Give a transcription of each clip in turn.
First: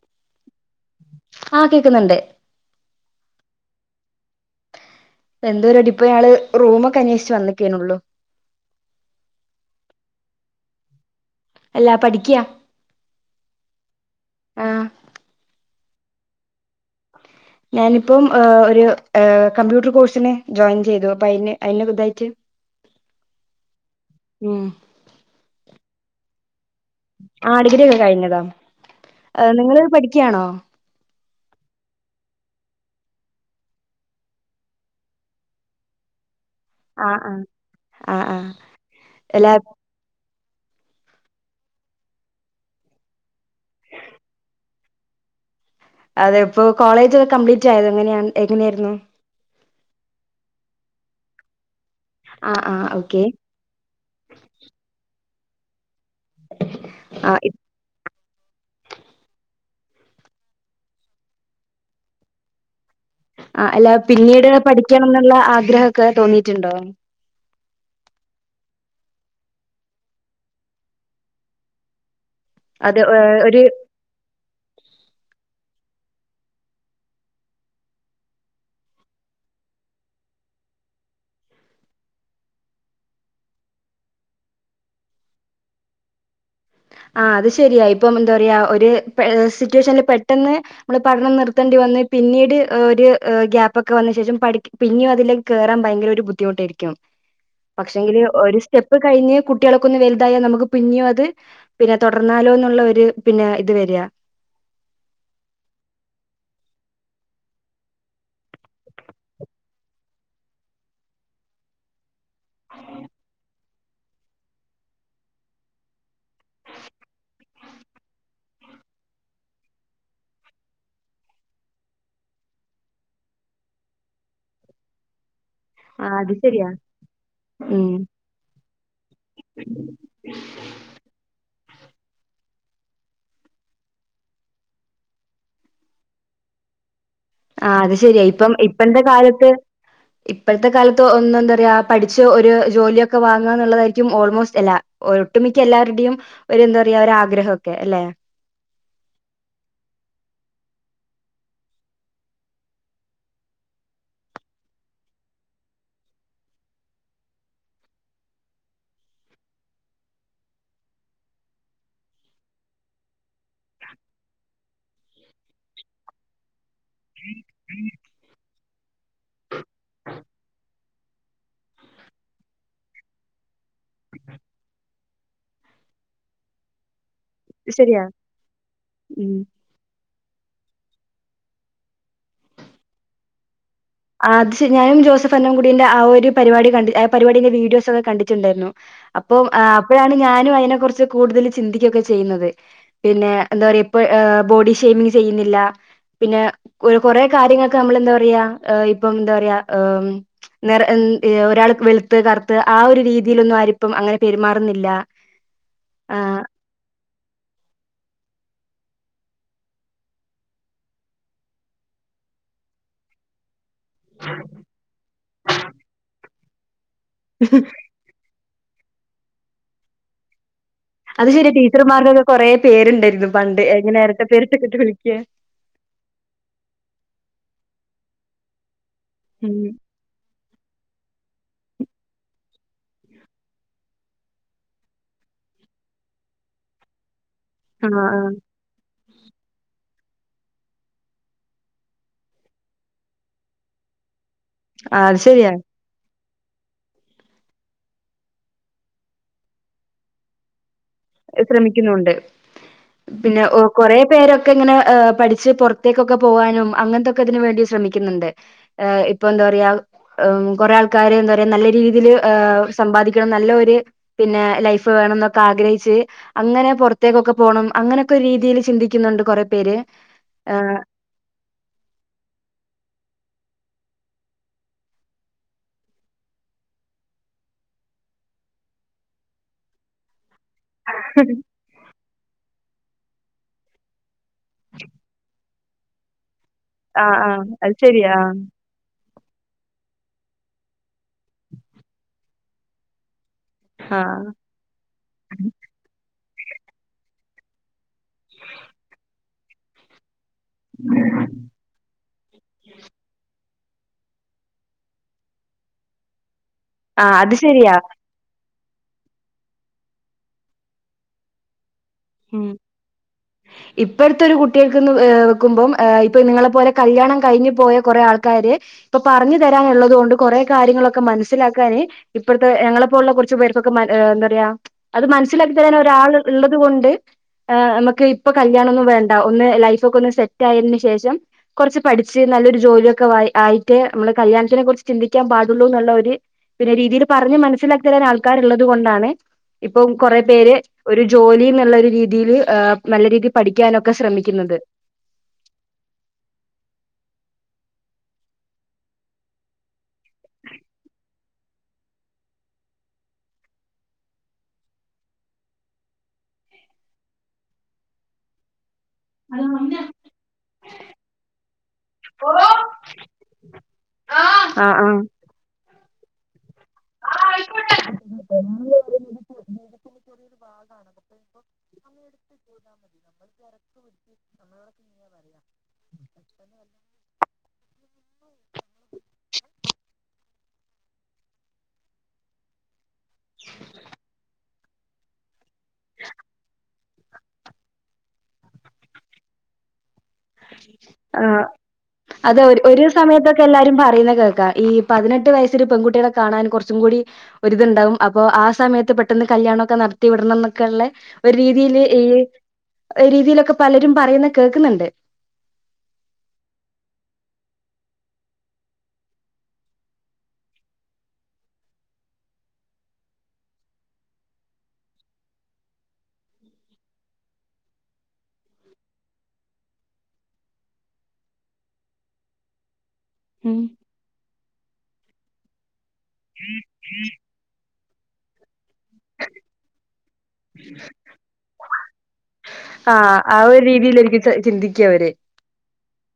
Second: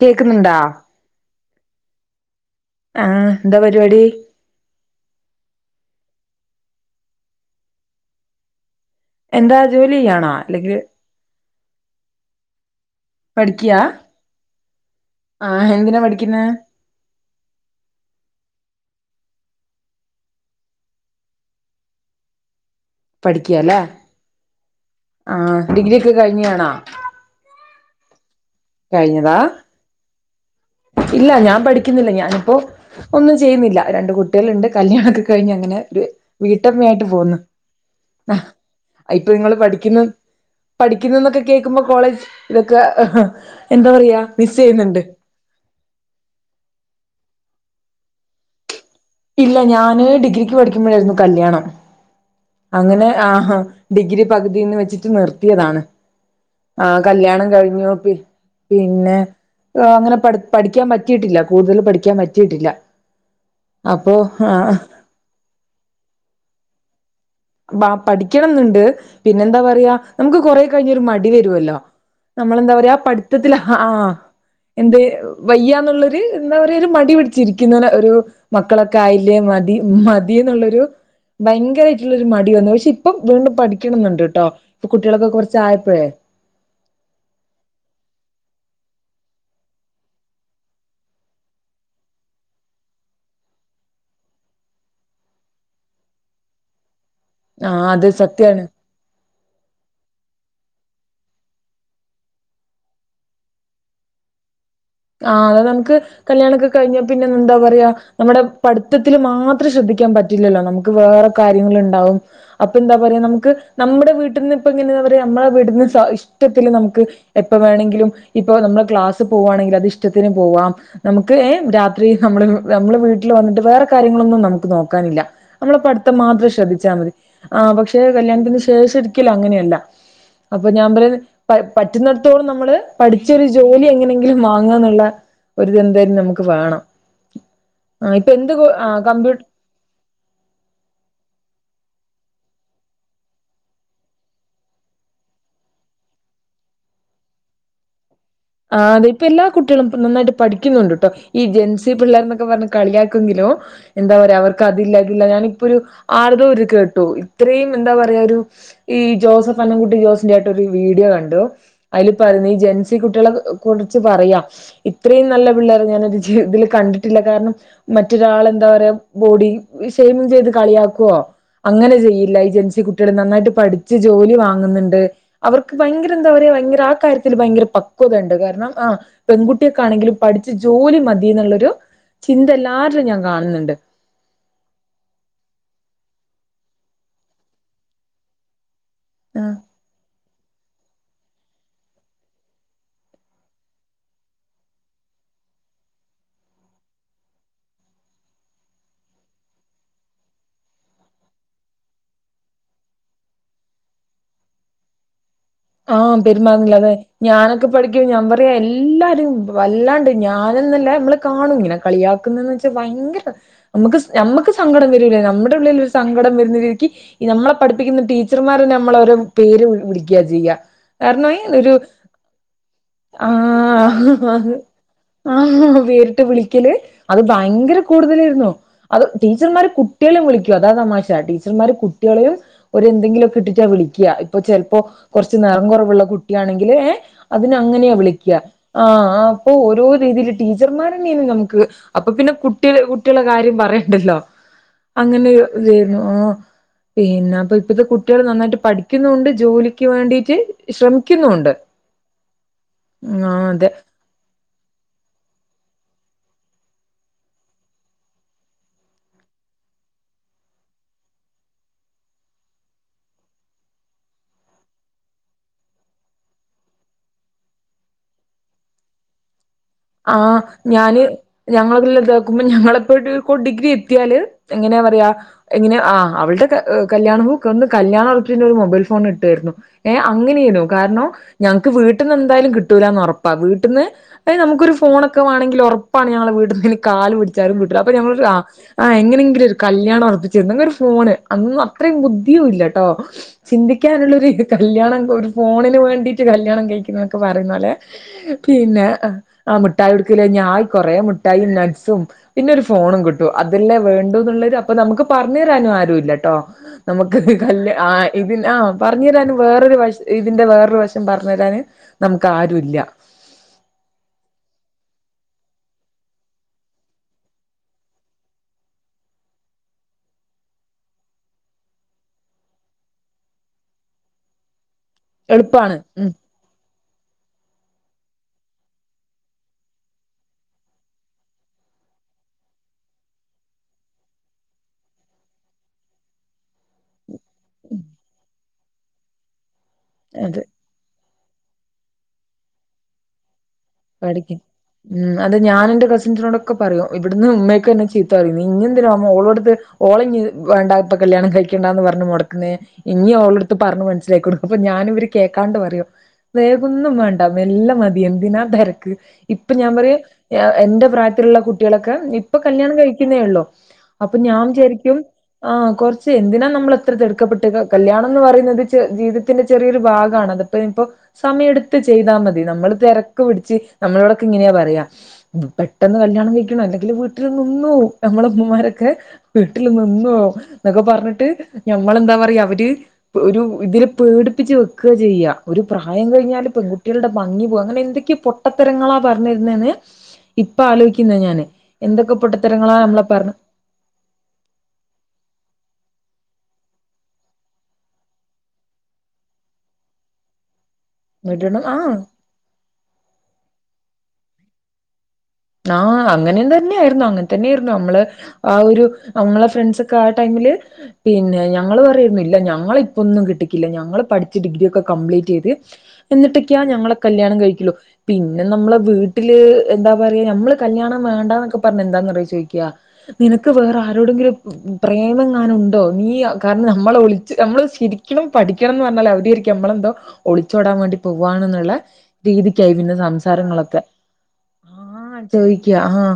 കേൾക്കുന്നുണ്ടാ ആഹ് കേൾക്കുന്നുണ്ട് ആഹ എന്താ പരിപാടി എന്തോര അടിപ്പൊ ഞങ്ങള്ള് റൂമൊക്കെ അന്വേഷിച്ച് വന്ന് ട്ടേള്ളൂ എന്താ ജോലി ചെയ്യണോ അല്ലെങ്കിൽ അല്ലാ പഠിക്കുക പഠിക്കിയാ ആ ആ എന്തിനാ പഠിക്കുന്നത് ഞാനിപ്പം് ഒരു കമ്പ്യൂട്ടർ കോഴ്സിിനന് ജോയിൻ ചെയ്തു അപ്പൊ അതിന് അതിന പുതായിട്ട് പഠിക്കയാല്ലേ ഉം ആഹ ഡിഗ്രി ഒക്കെ കഴിഞ്ഞാണാ ആ അ ഡിഗ്രിഒക്കെ കഴിഞ്ഞതാ കഴിഞ്ഞതാ ഏഹ് നിങ്ങള് പഠിക്കയാണോ ഇല്ല ഞാൻ പഠിക്കുന്നില്ല ഞാനിപ്പോൊ ഒന്നും ചെയ്യുന്നില്ല രണ്ട് കുട്ടികളുണ്ട് കല്യാണ ഒക്കെ കഴിഞ്ഞ് അങ്ങനെ ഒരു വീട്ടമ്മായിട്ട് ആ ആ പോുന്നു ആ ഇപ്പൊ അല്ല നിങ്ങള് പഠിക്കുന്നു പഠിക്കുന്നന്നൊക്കെ കേക്കുമ്പോ കോളേജ് ഇതൊക്കെ എന്താ പറയാ മിസ് ചെയ്യുന്നുണ്ട് അതെ ഇപ്പോൊ കോളേജ് ഒെ കംപ്ലീറ്റ് ആയത് എങ്ങന എങ്ങനെയായിരുന്നു ഇല്ല ഞാന് ഡിഗ്രിക്ക് പഠിക്കുമ്പോഴായിരുന്നു കല്യാണം ആ ആ അങ്ങനെ ഓക്കെ ആഹ ഡിഗ്രി പകുതിന്ന് വെച്ചിട്ട് നിർത്തിയതാണ് ആ കല്യാണം കഴിഞ്ഞോപ്പിൽ പിന്നെ അങ്ങനെ പഠ പഠിക്കാൻ പറ്റിട്ടില്ല കൂടുതൽ പഠിക്കാൻ പറ്റിയിട്ടില്ല ആ അല്ല അപ്പോ പിന്നീട് ആഹ് പഠിക്കണം എന്നുള്ള ആഗ്രഹമൊക്കെ തോന്നിയിട്ടുണ്ടോ പഠിക്കണം എന്നുണ്ട് പിന്നെന്താ പറയാ നമുക്ക് കൊറെ കഴിഞ്ഞരു മടി വരുമല്ലോ നമ്മളെന്താ പറയാ അത് ഏഹ് പഠിത്തത്തി ഒരു ആ എന്ത് വയ്യാന്നുള്ളൊരു എന്താ പറയാ ഒരു മടി പിടിച്ചിരിക്കുന്ന ഒരു മക്കളൊക്കെ ആയില്ലേ മതി മതി എന്നുള്ളൊരു ഭയങ്കര രു മടി വന്നു പക്ഷെ ഇപ്പം വീണ്ടും പഠിക്കണം എന്നുണ്ട് കേട്ടോ കുട്ടികളൊക്കെ കൊറച്ച് ആയപ്പോഴേ ആഹ് അത് ശരിയ ഇപ്പം എന്താ പറയാ ഒരു സിറ്റുവേഷനിൽ പെട്ടെന്ന് നമ്മള് പഠനം നിർത്തേണ്ടി വന്ന് പിന്നീട് ഒരു ഗ്യാപ്പൊക്കെ വന്ന ശേഷം പഠി പിന്നും അതിലേക്ക് കയറാൻ ഭയങ്കര ഒരു ബുദ്ധിമുട്ടായിരിക്കും ആഹ് അത് സത്യാണ് ഇത് കഴിഞ് കുട്ടികളക്കൊ ഒന്ന് വലുതായൽ നമുക്ക് പിെന്നെയും അത് പിന്നെ തുടർന്നാലോന്നുള്ള ഒരു പിന്നെ ഇത് വരിയാ ആഹ് അതെ നമുക്ക് കല്യാണണംക്കെ കഴിഞ്ഞാ പിന്നെ എന്താ പറയാ നമ്മുടെ പഠിത്തത്തില് മാത്രം ശ്രദ്ധിക്കാൻ പറ്റില്ല റ്റില്ലല്ലോ നമുക്ക് വേറെ കാര്യങ്ങൾ ഉണ്ടാവും അപ്പൊ എന്താ പറയാ നമുക്ക് നമ്മുടെ വീട്ടിൽന്ന് ഇപ്പം ഇങ്ങനെയാ പറയാ നമ്മളെ വീടുന്ന് ഇഷ്ടത്തില് നമുക്ക് എപ്പൊ വേണമെങ്കിലും ഇപ്പൊ നമ്മള് ക്ലാസ് പോവുവാണെങ്കിൽ അത് ഇഷ്ടത്തിന് പോവാം നമുക്ക് രാത്രി നമ്മൾ നമ്മെ വീട്ടിൽ വന്നിട്ട് വേറെ കാര്യങ്ങളൊന്നും നമുക്ക് നോക്കാനില്ല നമ്മള പഠിത്തം ആഹ് അത് മാത്രം ശരിയാ ശ്രദ്ധിച്ചാൽ മതി ആ ഉം പക്ഷെ കല്യാണത്തിന് ശേഷം ഒരിക്കലും അങ്ങനെയല്ല അപ്പൊ ഞാൻ പറയ പറ്റുന്നിടത്തോളം നമ്മള് പഠിച്ചൊരു ജോലി എങ്ങനെങ്കിലും വാങ്ങന്നുള്ള ഒരുതെന്തായാലും നമുക്ക് വേണം അത് ആഹ് ശരിയാ ഇപ്പം എന്ത് ഇപ്പഴത്തെ [unintelligible] കമ്പ്യൂ കാലത്ത് ഇപ്പോഴത്തെ കാലത്ത് ഒന്ന്എന്താ റയാ പഠിച്ച് ഒരു ജോലിയൊക്കെ വാങ്ങാ എന്നുള്ളതായിരിക്കും ഓൾമോസ്റ്റ് എല്ല ഒട്ടുമിക്ക എല്ലാവരുടെയും ഒരു എന്താ പറയാ ഒരു ആഗ്രഹംക്കെ അല്ലെ ആഹ് അതെ ഇപ്പം എല്ലാ കുട്ടികളും ഇപ്പം നന്നായിട്ട് പഠിക്കുന്നുണ്ട് കേട്ടോ ഈ ജെൻസി പിള്ളേർ എന്നൊക്കെ പറഞ്ഞ് കളിയാക്കെങ്കിലും എന്താ പറയാ അവർക്ക് അതില്ലതില്ല ഞാനിപ്പൊ ഒരു ആർതര് കേട്ടു ഇത്രയും എന്താ പറയാ ഒരു ഈ ജോസഫ് പന്നകുട്ടി ജോസിന്റെ ആയിട്ടൊ ഒരു വീഡിയോ കണ്ടു അതിൽ പറയുന്ന ഈ ജെൻസിട്ട കുട്ടികളെ കുറിച്ച് പറയാ ഇത്രയും നല്ല പിള്ളേർ ഞാന് ജവിതത്തിൽ കണ്ടിട്ടില്ല കാരണം മറ്റൊരാൾെന്താ പറയാ ബോഡി ഷെമിങ് ചെയ്ത് കളിയാക്കുവോ അങ്ങനെ ചെയ്യില്ല ഏഹ് ജൻസി കുട്ടികൾ നന്നായിട്ട് പഠിച്ച് ജോലി വാങ്ങുന്നുണ്ട് അവർക്ക് ഭയങ്കര എന്താ പറയ ഭയങ്കര ആഹ കാര്യത്തിൽ ഭയങ്കര ശരിയാ പക്വത ഉണ്ട് കാരണം ആ ഉം പെൺകുട്ട കുട്ടിയക്കെ ആണെങ്കിലും പഠിച്ച് ജോലി മതി എന്നുള്ളൊരു ചിന്ത എല്ലാവരിലും ഞാൻ കാണുന്നുണ്ട് ആഹ് അത് ഞാനും ജോസഫ്ണ് കൂടിന്റെ ആഹ ഒരു പരിപാടി കണ്ട് ആ പരിപാടിന്റെ വീഡിയോസ് ഒക്കെ കണ്ടിട്ടുണ്ടായിരുന്നു അപ്പം അപ്പോഴാണ് ഞാനും അതിനെ കുുറിച്ച് കൂടുതൽ ചിന്തിക്കുകൊക്കെ ചെയ്യുന്നത് പിന്നെ എന്താ പറയാ ഇപ്പം ബോഡി ഷേമിങ് ചെയ്യുന്നില്ല പിന്നെ കൊറെ കാര്യങ്ങൊക്കെ നമ്മൾ എന്താ പറയാ ഇപ്പം എന്താ പറയാ നിറം ഒരാൾക്ക് വളുത്ത് കറുത്ത് ആഹ ഒരു രീതിയിലൊന്നും ആരിപ്പം അങ്ങനെ പെരുമാറുന്നില്ല ആഹ് പെരുമാറില്ലതെ ഞാനൊക്കെ പഠിക്കോ ഞാൻ പറയാ എല്ലാരും വല്ലാണ്ട് ഞാനന്നല്ലേ നമ്മള് കാണും ഇങ്ങനെ കളിയാക്കുന്ന ഭയങ്കര നമുക്ക് നമുക്ക് സങ്കടം വരൂല നമ്മുടെ ഉള്ളിൽ ഒരു സങ്കടം വരുന്നില്ലക്ക് നമ്മളെ പഠിപ്പിക്കുന്ന ടീ ടീച്ചർമാരെ നമ്മളോരോ പേര് വിളിക്കുക ചെയ്യുക അത് ശെരി ടീച്ചർമാരുടെൊക്കെ കുറെേ പേരുണ്ടായിരുന്നു പണ്ട് എങ്ങനെ എരട്ടപേരിട്ടൊക്കെട്ട് വിളിക്ക വേരിട്ട് വിളിക്കല് അത് ഭയങ്കര കൂടുതലായിരുന്നു അത് ഉം ടീച്ചർമാര് കുട്ടികളും വിളിക്കോ അതാ തമാശ ടീച്ചർമാർ കുട്ടികളെയും ഓര് എന്തെങ്കിലും ഒക്കെ ഇട്ടിട്ട് വിളിക്കുക ഇപ്പൊ ചിലപ്പോ കുറ കുച്ച് നിറം കുറവുള്ള കുട്ടിയാണെങ്കിൽ ഏഹ അതിന് അങ്ങനെയാ ആഹ് ആഹ് വിളിക്കുക ആഹ് അപ്പൊ ഓരോ രീതിയില് ടീച്ചർമാർ തന്നെയാണ് നമുക്ക് അപ്പൊ പിന്നെ കുട്ടി കുട്ടികള കാര്യം പറയണ്ടല്ലോ അത് അങ്ങനെ ശരിയാ ഇതായിരുന്നു ആഹ് പിന്നെ അപ്പൊ ഇപ്പഴത്തെ കുട്ടികൾ നന്നായിട്ട് പഠിക്കുന്നൊണ്ട് ജോലിക്ക് വേണ്ടിട്ട് ശ്രമിക്ക ശ്രമിക്കുന്നുണ്ട് ആഹ് പിന്നെ അതെ കൊറേ പേരൊക്കെ ഇങ്ങനെ പഠിച്ച് പുറത്തേക്കൊക്കെ പോകാനും അങ്ങനത്തെൊക്കെ ഇതിന് വേണ്ടി ശ്രമിക്കുന്നുണ്ട് ഏഹ് ഇപ്പൊ എന്താ പറയാ ഏം കൊറെ ആൾക്കാര് എന്താ പറയാ നല്ല രീതിയില് ഏഹ സമ്പാദിക്കണം നല്ല ഒര് പിന്നെ ലൈഫ് വേണംന്നൊക്കെ ആഗ്രഹി ച്ച് അങ്ങനെ പൊറത്തേക്കൊക്കെ പോണം അങ്ങനൊക്കെ രീതിയില് ചിന്തിക്ക്ന്നുണ്ട് കൊറേ പേര് ആഹ ഏഹ് ഞാന് ഞങ്ങളെല്ലാം ഇതാക്കുമ്പ ഞങ്ങളെല്ലാം പ്പൊ ഡിഗ്രി എത്തിയാല് എങ്ങനാ പറയാ എങ്ങനെ ആഹ അവളുടെ കല്യാണവും ഹ ഒന്ന് കല്യാണം ഒർപ്പിച്ചയ്ഞ്ഞാ ഒരു മൊബൈൽ ഫോൺ കിട്ടായിരുന്നു ഏഹ് അങ്ങനെയ്ന്നു കാരണം ഞങ്ങക്ക് വീട്ടിന്ന് എന്തായാലും കിട്ടൂലാന്ന് ഒറപ്പാ വീട്ടിന്ന് അയ്ന് നമു ക്കൊരു ഫോണൊക്കെ വേണെങ്കിൽ ഒറപ്പാണ് ഞങ്ങളെ വീട്ട്ന്ന് ഇനി കാല് ആഹ് ആഹ് പിടിച്ചാലും അത് കിട്ടൂല അപ്പം ശരിയാ ഞമ്മളൊരു ആഹ ആഹ എങ്ങനെങ്കിലും ഒരു കല്യാണം ഒർപ്പിരുന്നെങ്കി ഒരു ഫോണ് അന്നൊന്നും അത്രയും ബുദ്ധിയും ഇല്ലട്ടോ ചിന്തിക്കനുള്ളൊരു ആഹ് ഇത് കല്യാണം ഒരു ഫോണിന് വേണ്ടിട്ട് കല്യാണം കയ്ക്യുന്നൊക്കെ പറയുന്നോലെ പിന്നെ ആ മിഠായി കൊട്ക്കല് കയ്ഞ്ഞാ ആയ് കൊറേ മിഠായിം നട്സും പിന്നെ ഒരു ഫോണും കിട്ടും അതല്ലേ വേണ്ടൂന്ന്ള്ളര് അപ്പൊ നമുക്ക് പറഞ്ഞരാനും ആരും ഇല്ലട്ടോ ആഹ് നമുക്ക് അത് കല്യ ശരിയാ. ആഹ് ഇതിന് ആഹ പറഞ്ഞരാനും വേറൊരു വശ് ഇതിന്റെ വേറൊരു വശം പറഞ്ഞരാന് നമുക്ക് ഉം ആരുംല്ല ഇപ്പഴത്തെ ഒരു കുട്യേക്ക്ന്ന് വെക്കുമ്പം ഇപ്പൊ നിങ്ങളെപ്പോലെ കല്യാണം കഴിഞ്ഞു പോയ കൊറേ ആൾക്കാര് ഇപ്പൊ പറഞ്ഞു തരാനുള്ളത് കൊണ്ട് കൊറെേ കാര്യങ്ങളൊക്കെ മനസ്സിലാക്കാന് ഇപ്പൾത്തെ ഞങ്ങളെപ്പോലുള്ള കൊറച്ചു പേർക്കൊക്കെ മന എന്താ പറയാ അത് മനസ്സിലാക്കി എളുപ്പാണ് തരാന് ഉം ഒരാള് ഇള്ളത് കൊണ്ട് ആഹ് നമ്മക്ക് ഇപ്പൊ കല്യാണം ഒന്നും വേണ്ട ഒന്ന് ലൈഫ് ഒക്കെ ഒന്ന് സെറ്റ് ആയതിന് ശേഷം കൊറച്ച് പഠിച്ച് നല്ലൊരു ജോലിയൊക്കെ വാ ആയിട്ട് നമ്മള് കല്യാണത്തിനെ കുറിച്ച് ചിന്തിക്കാൻ പാടുള്ളൂ എന്നുള്ള ഒര് പിന്നെ രീതീല് പറഞ്ഞ് മനസ്സിലാക്കി തരാൻ ആൾക്കാരുള്ളത് കൊണ്ടാണ് ഇപ്പം കൊറെ അതെ പേര് ഒരു ജൊലീ ന്ന്ള്ളൊര് രീതിയില് ഏ നല്ല രീതിയിൽ പഠിക്യാനൊക്കെ പഠിക്കും ശ്രമിക്ക്യന്നുണ്ട്. ഉം അത് ഞാൻ എന്റെ കസിസ്നോടൊക്കെ പറയും ഇവിടുന്ന് ഉമ്മയൊക്കെ എന്നെ ചീത്ത പറയും നീയെന്തിനാ മോളോട്ത് ഓള് ഞ്ഞ് വേണ്ട ഇപ്പം കല്യാണം കഴിക്കണ്ടാന്ന് പറഞ്ഞ് മൊടക്കുന്നേ ഇഞ്ഞ് ഓളെടുത്ത് പറഞ്ഞു മനസിലാക്കി കൊട്ക്ക് അപ്പൊ ഞാന് ഇവര് കേക്കാണ്ട് പറയും വേഗൊന്നും വേണ്ട മെല്ലെ മതി. എന്തിനാ തെരക്ക് ഇപ്പൊ ഞാൻ പറിം എന്റെ പ്രായത്തിലുള്ള കുട്ടികളൊക്കെ ഇപ്പൊ കല്യാണം കഴിക്കുന്നേ ഉള്ളോ അപ്പം ഞാൻ ആഹ് വിചാരിക്ക്യും ആഹ് ആഹ കൊറച്ച് എന്തിനാ നമ്മൾ ഇത്ര തിടുക്കപ്പെട്ട് കല്യാണം എന്ന് പറയുന്നത് ജീവിത്തിന്റെ ചെറിയൊരു ഭാഗാണത് അത് പ്പ ഇനിപ്പോ സമയെട്ത്ത് ചെയ്താ മതി നമ്മള് തെരക്ക് പിടിച്ച് നമ്മളോടൊക്കെ ഇങ്ങനെയാ പറയാ പെട്ടെന്ന് കല്യാണം കയ്ക്ക്യണം അല്ലെങ്കില് വീട്ടില് നിന്നോവും ഞമ്മളെ ഉമ്മമാരൊക്കെ വീട്ടില് നിന്നോവും. ന്നൊക്കെ പറഞ്ഞിട്ട് ഞമ്മളെന്താ പറയാ അവര് ഒരുതില് പേടിപ്പിച്ച് വെ ക്കാ ചെയ്യ ഒരു പ്രായം കഴിഞ്ഞാല് പെൺകുട്ടികളുടെ ഭംഗി പോകും അങ്ങനെ എന്തൊ ക്കെ പൊട്ടത്തരങ്ങളാ പർഞ്ഞെര്ന്നന്ന്. ആ അത് ഒ പൊട്ടത്തരങ്ങളാ ഒരു നമ്മളെ പറഞ്ഞ് സമയത്തൊക്കെ എല്ലാരും പറയ്ണെ കേൾക്കാൻ ഈ പതിനെട്ട് വയസ്സില് പെൺകുട്ട്യേളെ കാണാൻ കൊറച്ചും കൂടി ഒരര്ത്ണ്ടാവും അപ്പൊ ആ സമയത്ത് പെട്ടെന്ന് കല്യാണൊക്കെ നടത്തി വിടണംന്നൊക്കെള്ളെ ഒരു വിടണം രീതിയില് ആഹ് ഈ ഒരു രീതിയിലൊക്കെ പലരും പറയുന്ന കേൾക്ക്ന്ന്ണ്ട്. ആഹ അങ്ങനെൻ തന്നെയായിരുന്നു അങ്ങനെ തന്നെയായിരുന്നു നമ്മള് ആ ഒരു നമ്മളെ ഫ്രണ്ട്ൻസൊക്കെ ആ ടൈമില് പിന്നെ ഞങ്ങള് പറയും ഇല്ല ഞങ്ങള ഇപ്പൊന്നും കെട്ടിക്കില്ല ഞങ്ങള് പഠിച്ച് ഡിഗ്രി ഒക്കെ കംപ്ലീറ്റ് ചെയ്ത് എന്നിട്ടൊക്കെയാ ഞങ്ങളെ കല്യാണം കഴികൊള്ളു പിന്നെ നമ്മളെ വീട്ടില് എന്താ റയ നമ്മള് കല്യാണം വേണ്ടന്നൊക്കെ പറഞ്ഞ എന്താന്നറയോ ചോയ്ക്യാ നിനക്ക് വേറെ ആ ടെങ്കിലും പ്രേമംങ്ങാനും ഉണ്ടോ? നീ കാരണം നമ്മളെ ഒളിച്ച് നമ്മള് ശിരി ക്കും പഠിയ്ക്കണംന്ന് പറഞ്ഞാൽ അവിട്യായിരിക്കും നമ്മളെന്തോ ഒളിച്ചോടാൻ വേണ്ടി പോവുകവാണുള്ള രീതിയ്ക്കായി പിന്നെ സംസാരങ്ങളൊക്കെ രിക്ക്യും ചിന്തിക്ക്യ അവര് ചോയ്ക്ക്യ ആഹ്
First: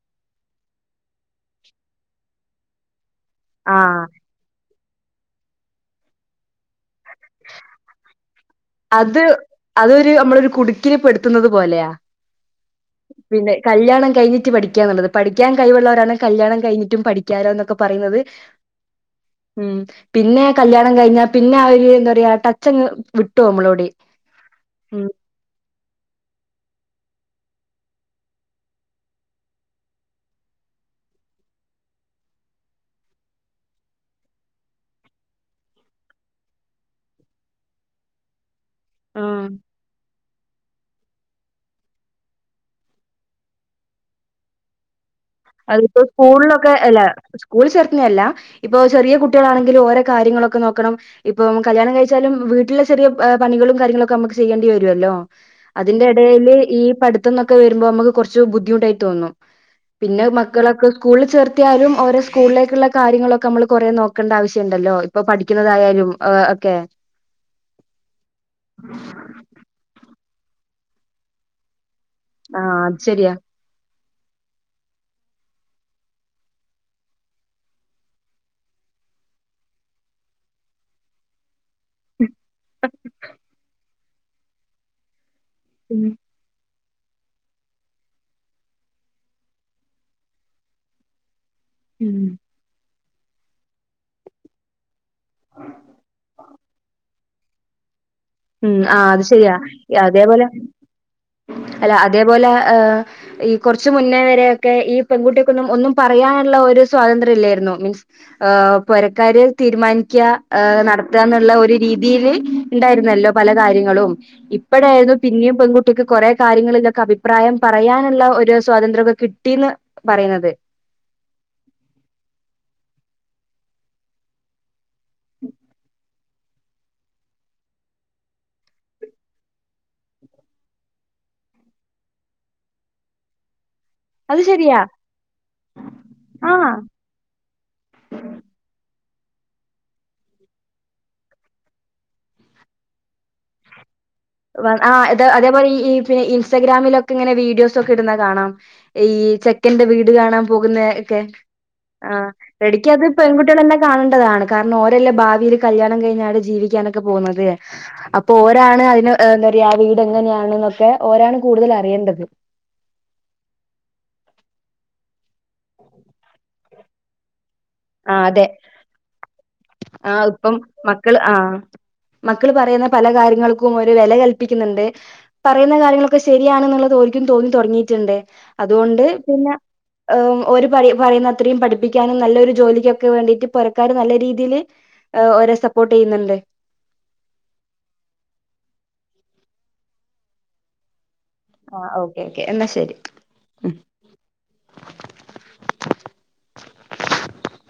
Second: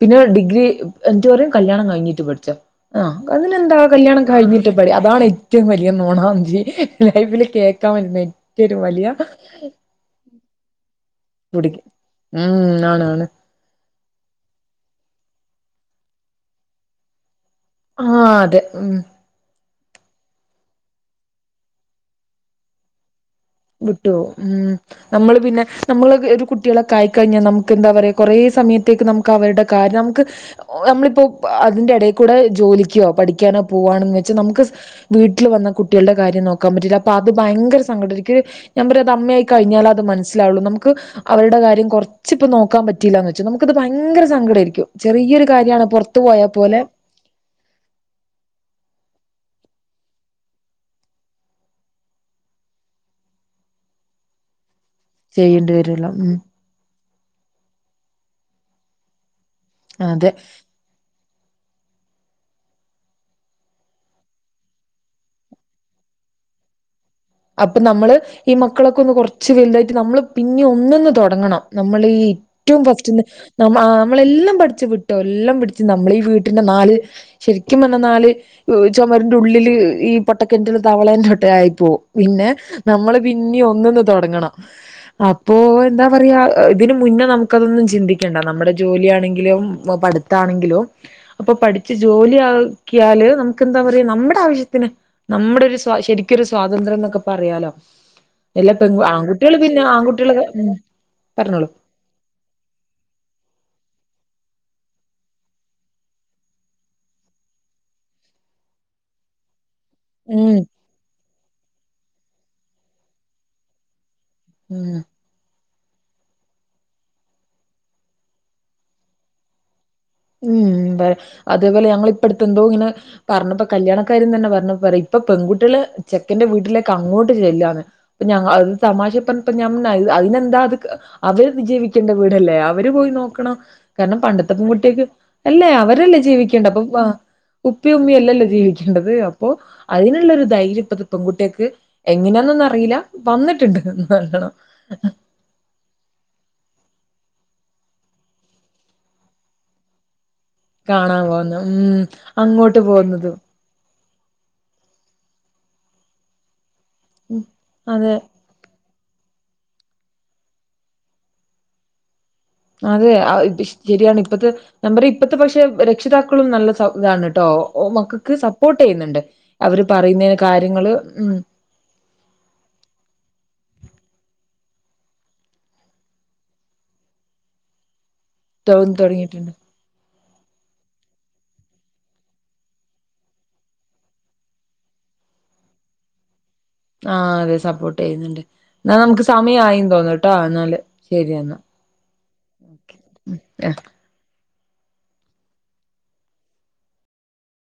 പിന്നെ ഡിഗ്രി എന്നിട്ട് പറയും കല്യാണം കയിഞ്ഞിട്ട് പഠിച്ചൊ ആഹ് അതിനെന്താ ആഹ് കല്യാണം കഴിഞ്ഞി കുറ്റപടി അതാണ് ഏറ്റവും വലിയ നോണചി ലൈഫില് കേൾക്കാൻ വരുന്ന തരും വലിയ അത് അതൊരു നമ്മളൊരു കുടുക്കില് പെടുത്തുന്നത് കു പോലെയാ ഉം ആണ് ആണ്. കല്യാണം കഴിഞ്ഞിട്ട് പഠിക്കാനുള്ളത് പഠിക്കൻ കഴിവുള്ളവരാണ് കല്യാണം കഴിഞ്ഞിട്ടും പഠിക്കാരോ എന്നൊക്കെ പറയുന്നത്. ആഹ് അതെ ഉം ഉം പിന്നെ കല്യാണം കഴിഞ്ഞാ പിന്നെ ആ ഒര് എന്താ പറയാ ടച്ചങ്ങ് വി വിട്ടു പോകും. ഉം നമ്മള് പിന്നെ നമ്മള് ഒരു കുട്ടികളെക്ക ആയി കഴിഞ്ഞാൽ നമുക്ക് എന്താ പറയാ കുറേ സമയത്തേക്ക് നമുക്ക് അവരുടെ കാര്യം നമുക്ക് നമ്മളിപ്പോ അതിന്റെ ഇടയിൽക്കൂടെ ജോലിക്കുവോ പഠിക്കാനോ പോവാണന്ന് വെച്ചാൽ നമുക്ക് വീട്ടിൽ വന്ന കുട്ടികളുടെ കാര്യം നോക്കാൻ പറ്റില്ല അപ്പൊ അത് ഭയങ്കര സങ്കട എ ഞാൻ പറ അത് അമ്മയായി ആഹ് കഴിഞ്ഞാലൽ അത് മനസ്സിലാവുള്ളു. നമുക്ക് അവരുടെ കാര്യം കുറച്ച ഇപ്പ നോക്കാൻ പറ്റയില്ലാന്ന് വെച്ചാൽ നമുക്കത് ഭയങ്കര സങ്കടമയിരിക്കും. അതിപ്പോ സ്കൂളിലൊക്കെ അല്ല സ്കൂൾ ചേർത്തുന്നല്ല. ഇപ്പൊ ചെറിയ കുട്ടികളാണെങ്കിലും ഓരോ കാര്യങ്ങളൊക്കെ നോക്കണം. ഇപ്പൊ കല്യാണം കഴിച്ചാലും വീട്ടില ചെറിയ പണികള കാര്യങ്ങളൊക്കെ നമുക്ക് ചെയ്യേണ്ടി വരുമല്ലോ? ചെയ്യേണ്ടി അതിന്റെ വരുല്ലോ ഉം ഇടയിൽ ഈ പഠിത്തംന്നൊക്കെ വരുമ്പോ നമുക്ക് കുറച്ച് ബുദ്ധിമുട്ടായി തോന്നും. പിന്നെ അതെ മക്കളൊക്കെ സ്കൂളിൽ ചേർത്തിയാലും ഓര സ്കൂളിലേക്കുള്ള കാര്യങ്ങളൊക്കെ നമ്മൾ കുറേ നോക്കേണ്ട ആവശ്യുണ്ടല്ലോ? ഇപ്പൊ പഠിക്കുന്നതായാലും ഒക്കെ [unintelligible] അപ്പൊ നമ്മള് ഈ മക്കളൊക്കെ ഒന്ന് കൊറച്ച് വലുതായിട്ട് നമ്മള് പിന്നെ ഒന്നൊന്ന് തുടങ്ങണം നമ്മൾ ഈ ആഹ് ഏറ്റവും അത് ഫസ്റ്റ്ന്ന് ശരിയാ ന നമ്മളെല്ലാം പഠിച്ച് വിട്ടോ എല്ലാം പഠിച്ച് നമ്മളീഈ വീട്ടിന്റെ നാല് ശരിക്കും പറഞ്ഞൽ നാല് ചൊമരിന്റെ ഉള്ളില് ഈ പൊട്ടകേണ്റ്റിലെ തവളേ ൻ്റോട്ട ആയിപ്പോവും പിന്നെ നമ്മള് പിന്നെ ഒന്ന്ന്ന് തുടങ്ങണം അപ്പോ എന്താ പറയാ ഇതിനന് മുന്നേ നമുക്കതൊന്നും ചിന്തിക്കണ്ട നമ്മുടെ ജോലിയാണെങ്കിലും പ്പോ പടുത്താണെങ്കിലും പ്പൊ പഠിച്ച് ജോലി ആക്ക, ആക്കിയാല് നമുക്ക് എന്താ പറയാ നമ്മുടെ ആവശ്യത്തിന് നമ്മുടെ ഒരു സ്വ ശരിക്കൊരു സ്വാതന്ത്ര്യം പറയാലോ എല്ല ഉം പെണ് ആഹ് അത് ശരിയാ ആൺകുട്ടികള് പിന്നെ അതേപോലെ ആൺകുട്ടികൾക്ക് ഉം പറഞ്ഞോളു അല്ല അതേപോലെ ഏഹ് ഈ കുറച്ചു മുന്നേ വരെയൊക്കെ ഈ പെൺകുട്ടിയാക്കൊന്നും ഒന്നും പറയാനുള്ള ഒരു സ്വാതന്ത്രം ഇല്ലായിരുന്നു മീൻസ് ആഹ് പൊരക്കാര് തീരുമാനി തീരുമാനിക്കാ ഉം നടത്ത എന്നുള്ള ഒരു രീതിൽ ഉണ്ടായിരുന്നല്ലോ പല കാര്യങ്ങളും ഉം ഇപ്പഴായിത് പിന്നിം പെൺകുട്ടിക്ക് കുറെ കാര്യങ്ങളിലൊക്കെ അഭിപ്രായം പറയാനുള്ള ഒരു സ്വാതന്ത്ര്യമൊക്കെ കിട്ടീന്ന് പറയുന്നത് ഉം വെ അതേപോലെ ഞങ്ങൾ ഇപ്പട്ത്ത് എന്തോ ങ്ങനെ പറഞ്ഞപ്പോ കല്യാണക്കാരന്ന് തന്നെ പറഞ്ഞ പറിം ഇപ്പൊ പെൺകുട്ടികള് ചെക്കന്റെ വീട്ടിലേക്ക് അങ്ങോട്ട് ചെല്ലാണ് ഞ അത് തമാശ പ്പ പ്പറഞ്ഞപ്പോ ഞാൻ പറഞ്ഞു അതിനെന്താ അത് അവര്ക്ക് വിജീവിക്കേണ്ട വീടല്ലേ അവര് പോയി നോക്കണം കാരണം അത് പണ്ടത്തെ ശരിയാ പെണ്കുട്ടിയക്ക് അല്ലേ അവരല്ലേ ജീവിക്കേണ്ട ആഹ് അപ്പൊ പ്പ ഉപ്പിമ് ഉമ്മിമ് അല്ലല്ലോ ജീവിക്കേണ്ടത് അപ്പോ അതിനുള്ളൊരു ധൈര്യം ഇപ്പത്തെ പെൺകുട്ടിയക്ക് എങ്ങനെയാന്നൊന്ന അറിയില്ല വന്ന്ട്ട്ണ്ട് ആഹ് ത് അതേപോലെ ഈ പിന്നെ ഇ ഇൻസ്റ്റാഗ്രാമിലൊക്കെ ഇങ്ങനെ വീഡിയോസ് ഒക്കെ ഇടുന്നാ കാണാം ഈ ചെക്കന്റെ വീട് കാണാം പോകുന്ന ഒക്കെ കാണാൻ പോകുന്ന ഉം ആഹ് അങ്ങോട്ട് എടക്ക് അത് പോകുന്നതും പെൺകുട്ട്യാൾ തന്നെ കാണേണ്ടതാണ് കാരണം ഓരല്ലേ ഭാവിയിൽല്യാണം കഴിഞ്ഞാല് ജീവിക്കാനൊക്കെ ഉം, പോന്നത് അതെ അപ്പൊ ഒരാണ് അതിനെ ഏഹ് എന്തറയാ വീട് എങ്ങനെയാണ് എന്നൊക്കെ ഓരാണ് കൂടുതൽ അറിയേണ്ടത് അതെ ആഹ് ശരിയാണ് ഇപ്പത്തെ നമ്മുടെ ഇപ്പത്തെ പക്ഷെ രക്ഷിതാക്കളും നല്ല സഹ് താണ് ട്ടോ ഓഹ് ആഹ് മക്കൾക്ക് അതെ സപ്പോർട്ട് ചെയ്യുന്നുണ്ട് അവര് ആഹ് പറയുന്നതിന് കാര്യങ്ങള് ഉം മക്കൾ പറയുന്ന പല കാര്യങ്ങൾക്കും ഒരു വെല കല്പിക്കുന്നുണ്ട്. പറയുന്ന കാര്യങ്ങളൊക്കെ ശരിയാണ് ന്നുള്ളത് ഓൽക്കും തോന്നി തൊടങ്ങിട്ടുണ്ട്. തൊ- അതുകൊണ്ട് തുടങ്ങിയിട്ടുണ്ട് പിന്നെ ഒരു പറയുന്ന അത്രയും പഠിപ്പിക്കാനും നല്ലൊരു ജോലിക്കൊക്കെ വേണ്ടിട്ട് പോരക്കാർ നല്ല രീതിയിൽ ഓരെ സപ്പോർട്ട് ചെയ്യുന്നുണ്ട്. ആഹ് അതെ സപ്പോർട്ട് ചെയ്യുന്നുണ്ട് ന്നാൽ നമുക്ക് സമയയി തോന്നണുട്ടോ ന്നാല് ശരിയെന്നാ. ആഹ് ഓക്കെ എന്നാ ശരി. ഏഹ്